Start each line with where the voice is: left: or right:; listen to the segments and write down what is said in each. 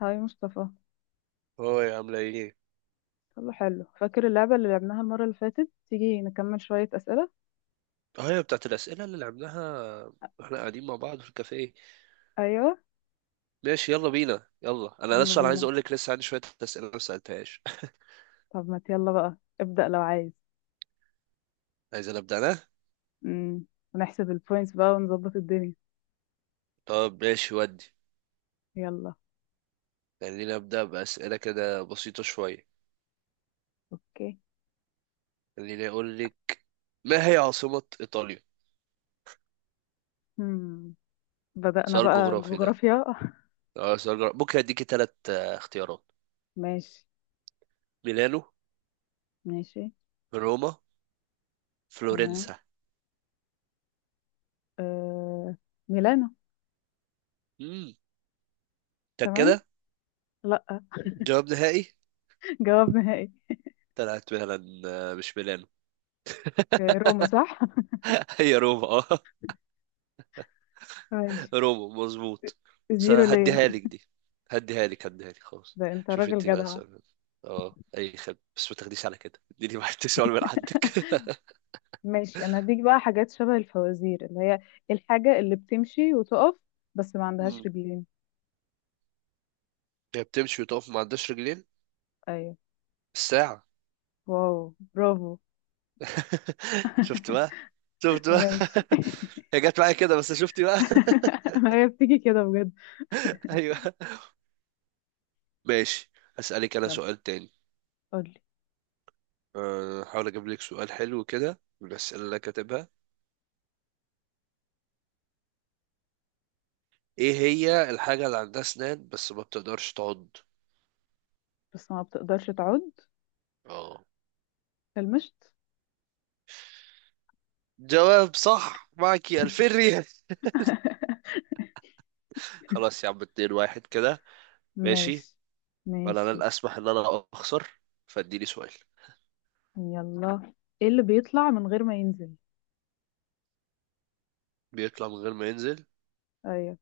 left: هاي مصطفى.
right: هو يا عاملة ايه؟
left: يلا، حلو، فاكر اللعبة اللي لعبناها المرة اللي فاتت؟ تيجي نكمل شوية أسئلة؟
right: اه، هي بتاعت الأسئلة اللي لعبناها واحنا قاعدين مع بعض في الكافيه.
left: أيوة.
right: ماشي، يلا بينا. يلا أنا
left: يلا
right: لسه أنا عايز
left: بينا.
right: أقول لك لسه عندي شوية أسئلة ما سألتهاش.
left: طب ما يلا بقى، ابدأ لو عايز.
right: عايز أنا أبدأ أنا؟
left: امم ونحسب البوينتس بقى ونظبط الدنيا.
right: طب ماشي، ودي
left: يلا.
right: خليني أبدأ بأسئلة كده بسيطة شوية.
left: أوكي.
right: خليني أقول لك، ما هي عاصمة إيطاليا؟
left: امم بدأنا
right: سؤال
left: بقى
right: جغرافي ده.
left: جغرافيا.
right: اه سؤال جغرافي، ممكن أديكي تلات اختيارات.
left: ماشي.
right: ميلانو،
left: ماشي.
right: روما،
left: تمام.
right: فلورنسا.
left: آه... ميلانو.
right: امم،
left: تمام.
right: كده
left: لأ.
right: جواب نهائي.
left: جواب نهائي.
right: طلعت فعلا مش ميلانو.
left: روما صح.
right: هي روما اه.
left: ماشي.
right: روبو مظبوط. بس
left: زيرو ليا.
right: هديها لك دي، هديها لك هديها لك خلاص.
left: ده انت
right: شوف
left: راجل
right: انت بقى
left: جدع.
right: السؤال. اه اي خد، بس ما تاخديش على كده، اديني واحد سؤال من عندك.
left: ماشي، انا هديك بقى حاجات شبه الفوازير، اللي هي: الحاجة اللي بتمشي وتقف بس ما عندهاش
right: مم.
left: رجلين.
right: هي بتمشي وتقف ما عندهاش رجلين،
left: ايوه.
right: الساعة.
left: واو، برافو.
right: شفت بقى، شفت بقى.
left: ماشي.
right: هي جت معايا كده، بس شفتي بقى.
left: ما هي بتيجي كده بجد.
right: ايوه، ماشي. اسالك انا
left: يلا،
right: سؤال تاني.
left: قولي.
right: هحاول اجيب لك سؤال حلو كده من الاسئله اللي أنا كاتبها. ايه هي الحاجه اللي عندها اسنان بس ما بتقدرش تعض؟
left: بس ما بتقدرش تعود.
right: اه،
left: المشط.
right: جواب صح، معك 2000 ريال. خلاص يا عم، 2 واحد كده. ماشي.
left: ماشي.
right: ولا انا
left: ماشي.
right: الاسمح ان انا اخسر، فاديني سؤال.
left: يلا. ايه اللي بيطلع من غير ما ينزل؟
right: بيطلع من غير ما ينزل؟
left: ايوه.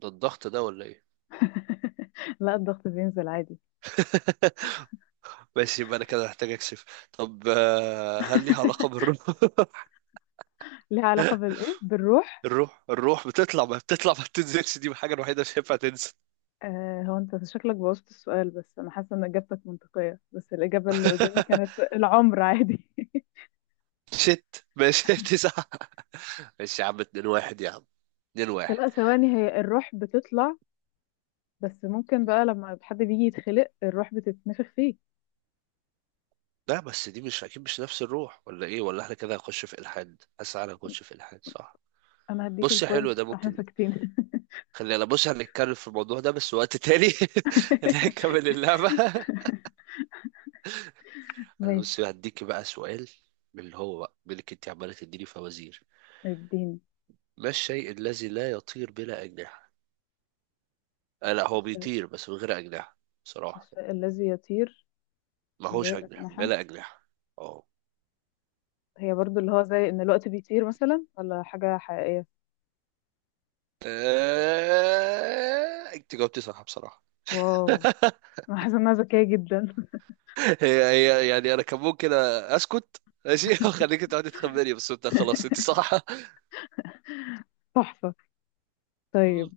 right: ده الضغط ده ولا ايه؟
left: لا، الضغط بينزل عادي.
right: ماشي، يبقى انا كده محتاج اكشف. طب هل ليها علاقة بالروح؟
left: ليها علاقة بالايه، بالروح.
right: الروح، الروح بتطلع ما بتطلع ما بتنزلش، دي الحاجة الوحيدة اللي مش هينفع تنزل.
left: آه، هو انت شكلك بوظت السؤال، بس انا حاسه ان اجابتك منطقيه، بس الاجابه اللي قدامي كانت العمر عادي.
right: شت ماشي 9. ماشي يا عم، 2 واحد يا عم، 2 واحد.
left: لا، ثواني، هي الروح بتطلع. بس ممكن بقى لما حد بيجي يتخلق الروح بتتنفخ فيه.
right: لا بس دي مش اكيد مش نفس الروح ولا ايه، ولا احنا كده هنخش في الحاد؟ حاسس انا هنخش في الحاد، صح.
left: انا هديك
right: بص يا
left: البوينت،
right: حلو، ده
left: احنا
right: ممكن.
left: ساكتين.
right: خلينا بص هنتكلم في الموضوع ده بس وقت تاني. اللي هنكمل اللعبة. انا بص
left: ماشي.
right: هديك بقى سؤال، من اللي هو بقى منك انت عمالة تديني فوازير.
left: اديني.
right: ما الشيء الذي لا يطير بلا أجنحة؟ آه لا، هو
left: الشيء
right: بيطير بس من غير أجنحة. بصراحة
left: الشيء الذي يطير
right: ما
left: من
right: هوش
left: غير
right: أجنحة،
left: أجنحة.
right: بلا أجنحة. اه.
left: هي برضو اللي هو زي ان الوقت بيطير مثلا، ولا حاجة حقيقية؟
right: انت جاوبتي صح بصراحة.
left: واو. انا حاسة انها ذكية جدا.
right: هي هي يعني انا كان ممكن اسكت، ماشي، وخليك تقعدي تخمني، بس انت خلاص انت صح.
left: تحفة. طيب.
right: مم.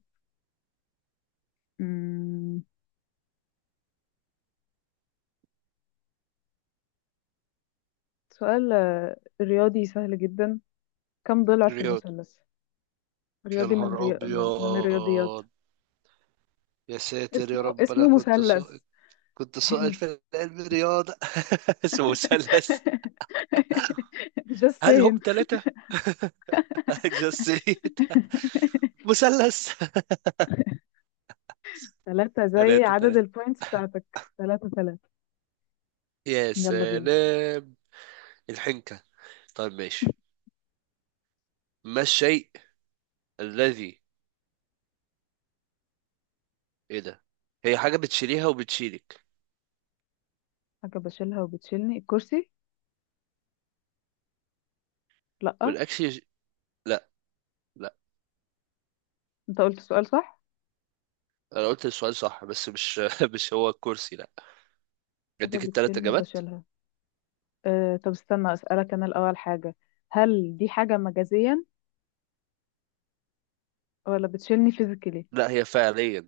left: سؤال رياضي سهل جدا. كم ضلع في
right: رياض.
left: المثلث؟
right: يا
left: رياضي، من
right: نهار
left: ري... من من الرياضيات.
right: ابيض، يا ساتر يا
left: اسمه
right: رب، انا
left: اسمه
right: كنت
left: مثلث.
right: سائل، كنت سائل
left: هنت.
right: في علم الرياضه. اسمه مثلث.
left: just
right: هل هم
left: saying.
right: ثلاثه؟ just three. مثلث.
left: ثلاثة، زي
right: ثلاثه
left: عدد
right: ثلاثه.
left: البوينتس بتاعتك، ثلاثة ثلاثة.
right: يا
left: يلا بينا.
right: سلام، الحنكه. طيب ماشي. ما الشيء الذي، ايه ده؟ هي حاجه بتشيليها وبتشيلك.
left: حاجة بشيلها وبتشيلني، الكرسي؟ لأ.
right: والاكل يش- لا.
left: انت قلت السؤال صح.
right: انا قلت السؤال صح، بس مش مش هو الكرسي، لا.
left: حاجة
right: اديك التلات
left: بتشيلني
right: اجابات
left: وبشيلها. أه، طب استنى أسألك أنا الأول حاجة. هل دي حاجة مجازيا، ولا بتشيلني فيزيكالي؟
right: لا، هي فعليا.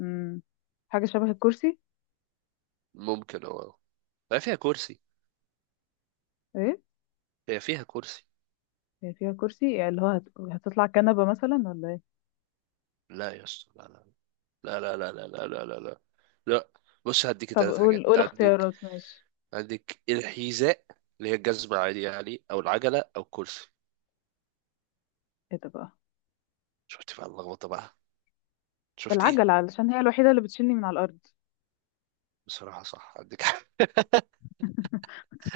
left: امم حاجة شبه الكرسي.
right: ممكن هو، هي فيها كرسي،
left: ايه.
right: هي فيها كرسي.
left: هي فيها كرسي يعني اللي هو هتطلع كنبة مثلا ولا ايه؟
right: لا يا اسطى، لا لا لا لا لا لا لا لا لا لا. لا. بص هديك
left: طب
right: تلات
left: قول
right: حاجات
left: قول
right: عندك.
left: اختيارات، ماشي.
right: عندك الحذاء اللي هي الجزمة عادي يعني، او العجلة، او الكرسي.
left: ايه ده بقى!
right: شفت بقى اللخبطة بقى، شفت ايه.
left: العجلة، علشان هي الوحيدة اللي بتشيلني من على الأرض.
right: بصراحة صح، عندك حق.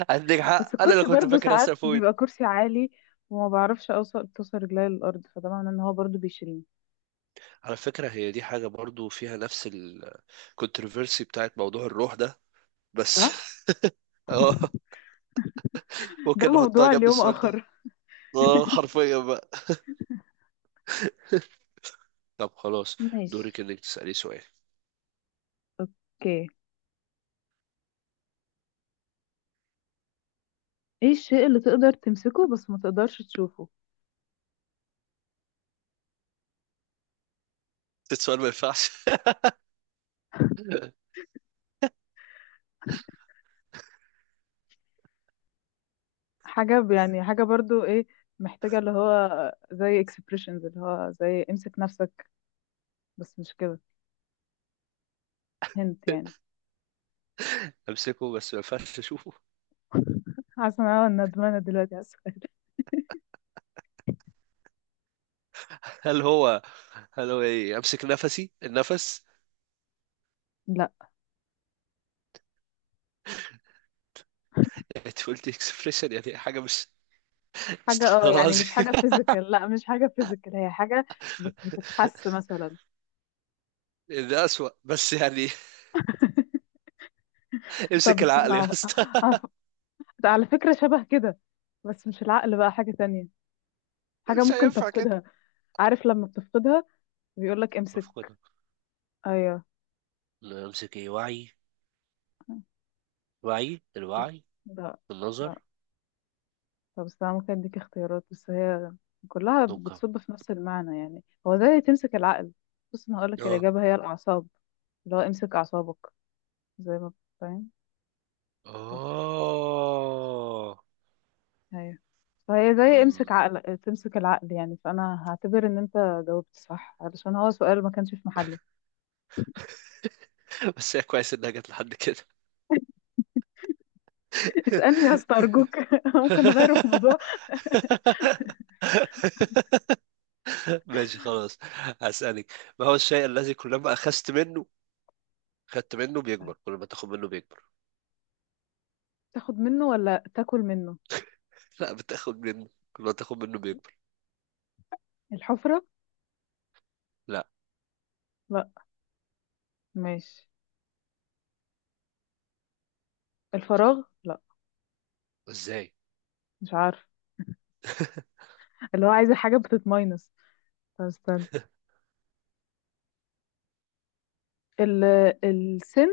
right: عندك
left: بس
right: حق، انا اللي
left: الكرسي
right: كنت
left: برضو
right: فاكر
left: ساعات
right: اسال فويد.
left: بيبقى كرسي عالي، وما بعرفش اوصل توصل رجلي للأرض، فده معناه ان هو برضو بيشيلني.
right: على فكرة، هي دي حاجة برضو فيها نفس الكونتروفيرسي بتاعت موضوع الروح ده، بس
left: صح.
right: اه.
left: ده
right: ممكن نحطها
left: موضوع
right: جنب
left: اليوم
right: السؤال
left: آخر.
right: ده. اه حرفيا بقى. طب خلاص، دورك
left: ماشي.
right: انك تسألي سؤال.
left: اوكي. ايه الشيء اللي تقدر تمسكه بس ما تقدرش تشوفه؟
right: السؤال ما ينفعش.
left: حاجة يعني حاجة برضو ايه، محتاجة اللي هو زي expressions، اللي هو زي امسك نفسك، بس مش كده. هنت يعني.
right: امسكه بس ما ينفعش اشوفه؟
left: حاسه ان انا ندمانه دلوقتي على السؤال.
right: هل هو هل هو ايه، امسك نفسي، النفس؟
left: لا،
right: انت قلت اكسبريشن يعني حاجه مش،
left: حاجه
right: استغفر الله
left: يعني مش
right: العظيم.
left: حاجه فيزيكال، لا مش حاجه فيزيكال، هي حاجه بتتحس مثلا.
right: ده اسوأ بس يعني.
left: طب
right: امسك
left: استنى،
right: العقل يا اسطى.
left: هف- على فكره شبه كده، بس مش العقل بقى، حاجه تانية. حاجه
right: مش
left: ممكن
right: هينفع كده.
left: تفقدها، عارف لما بتفقدها، بيقول لك امسك.
right: بفقدها؟
left: ايوه.
right: امسك ايه، وعي؟ وعي،
left: لا،
right: الوعي.
left: لا،
right: النظر.
left: لا. طب استنى، ممكن اديك اختيارات بس هي كلها
right: توقع.
left: بتصب في نفس المعنى، يعني هو زي تمسك العقل. بص، انا هقول لك
right: اه.
left: الاجابه هي الاعصاب، اللي هو امسك اعصابك، زي ما... فاهم. بس.
right: اه.
left: ايوه. فهي زي امسك
right: مم.
left: عقل، تمسك العقل، يعني فانا هعتبر ان انت جاوبت صح علشان هو سؤال ما كانش في محله.
right: بس هي كويس انها جت لحد كده.
left: اسألني يا اسطى ارجوك. ممكن نغير الموضوع.
right: ماشي خلاص، هسألك. ما هو الشيء الذي كلما أخذت منه، خدت منه
left: طيب.
right: بيكبر، كل ما تاخد منه بيكبر.
left: تاخد منه ولا تاكل منه؟
right: لا بتاخد منه، كل ما تاخد منه بيكبر.
left: الحفرة.
right: لا.
left: لا. ماشي. الفراغ؟ لا.
right: ازاي؟
left: مش عارف. اللي هو عايزة حاجة بتتماينس. طب استنى، ال... السن.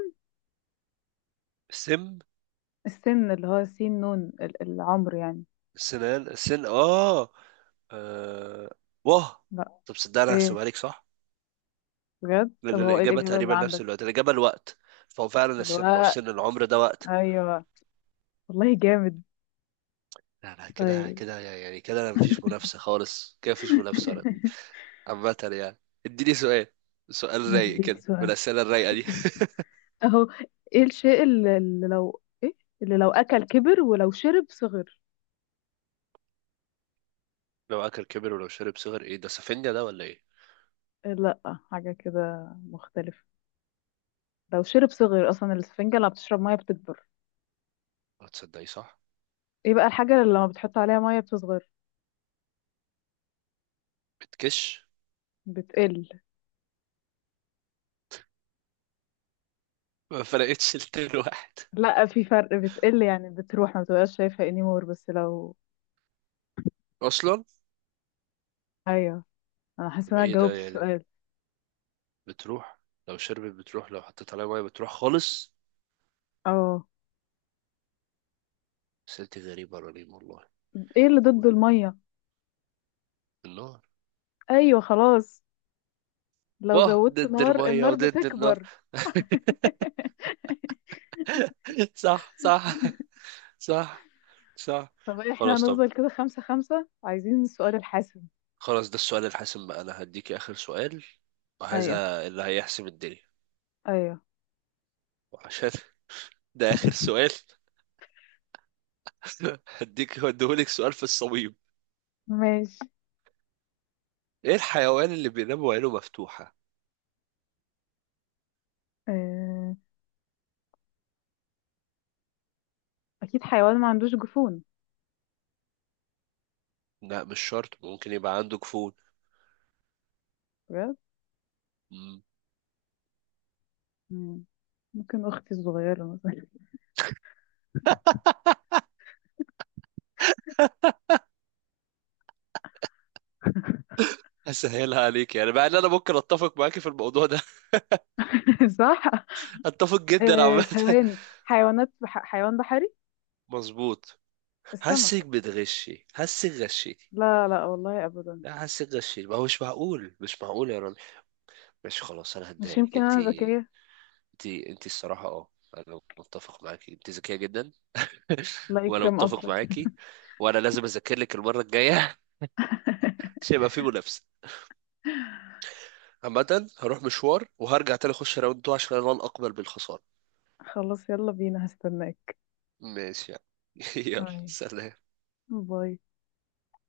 right: سم.
left: السن اللي هو سين نون، العمر يعني.
right: سنان، سن، اه. آه، واه.
left: لا.
right: طب صدق، انا
left: ايه،
right: هحسبها لك صح.
left: بجد؟ طب
right: لان
left: هو ايه
right: الاجابه
left: الإجابة اللي
right: تقريبا نفس
left: عندك؟
right: الوقت، الاجابه الوقت، فهو فعلا السن، ما هو
left: الوقت.
right: سن العمر ده وقت.
left: ايوه. والله جامد.
right: لا لا، كده
left: طيب.
right: كده يعني، كده انا مفيش منافسة خالص، كده مفيش منافسة ولا دي. عامة يعني. اديني سؤال، سؤال رايق
left: هديك
right: كده من
left: سؤال.
right: الأسئلة الرايقة دي.
left: اهو. ايه الشيء اللي لو ايه، اللي لو اكل كبر، ولو شرب صغر.
right: لو أكل كبر ولو شرب صغر، ايه ده، سفنجة ده ولا ايه؟
left: إيه، لا، حاجة كده مختلفة. لو شرب صغر، اصلا الاسفنجة لما بتشرب مية بتكبر.
right: هتصدقي صح؟
left: ايه بقى الحاجة اللي لما بتحط عليها مية بتصغر؟
right: بتكش.
left: بتقل.
right: ما فرقتش التين واحد.
left: لا، في فرق، بتقل يعني بتروح ما بتبقاش شايفها انيمور. بس لو...
right: أصلا.
left: ايوه. انا حاسة
right: طب
left: ان انا
right: ايه ده
left: جاوبت
right: يعني،
left: السؤال.
right: بتروح؟ لو شربت بتروح، لو حطيت عليها مية بتروح خالص.
left: اه،
right: سألتي غريبة رنيم والله.
left: ايه اللي
right: و-
left: ضد المية؟
right: النار.
left: ايوه، خلاص. لو
right: واه،
left: زودت
right: ضد
left: نار،
right: المية
left: النار
right: وضد النار.
left: بتكبر.
right: صح صح، صح صح.
left: طب احنا
right: خلاص، طب
left: هنفضل كده 5-5، عايزين السؤال الحاسم.
right: خلاص، ده السؤال الحاسم بقى، انا هديك اخر سؤال،
left: ايوه.
right: وهذا اللي هيحسم الدنيا.
left: ايوه.
right: وعشان ده اخر سؤال، هديهولك سؤال في الصميم.
left: ماشي.
right: ايه الحيوان اللي بينام وعينه مفتوحة؟
left: اه... اكيد حيوان ما عندوش جفون.
right: لا مش شرط، ممكن يبقى عنده جفون.
left: بجد؟
right: مم.
left: مم. ممكن اختي الصغيرة مثلا.
right: هسهلها عليك يعني، مع ان انا ممكن اتفق معاكي في الموضوع ده.
left: صح.
right: اتفق جدا
left: اه...
right: عامة.
left: ثواني، حيوانات حيوان بحري.
right: مظبوط.
left: السمك.
right: حاسك بتغشي، حاسك غشيتي.
left: لا لا، والله ابدا.
right: لا حاسك غشيتي، ما هو مش معقول، مش معقول يا رامي. ماشي خلاص، انا هديها
left: مش
right: لك.
left: يمكن
right: انت
left: انا ذكية.
right: انت الصراحة اه، انا متفق معاكي، انت ذكية جدا.
left: لا
right: وانا
left: يكرم
right: متفق
left: اصلك.
right: معاكي، وانا لازم اذاكر لك المرة الجاية عشان يبقى في منافسة. عامة هروح مشوار وهرجع تاني، اخش راوند 2، عشان انا لن اقبل بالخسارة.
left: خلاص، يلا بينا، هستناك.
right: ماشي يعني. يلا
left: ماشي.
right: سلام.
left: باي.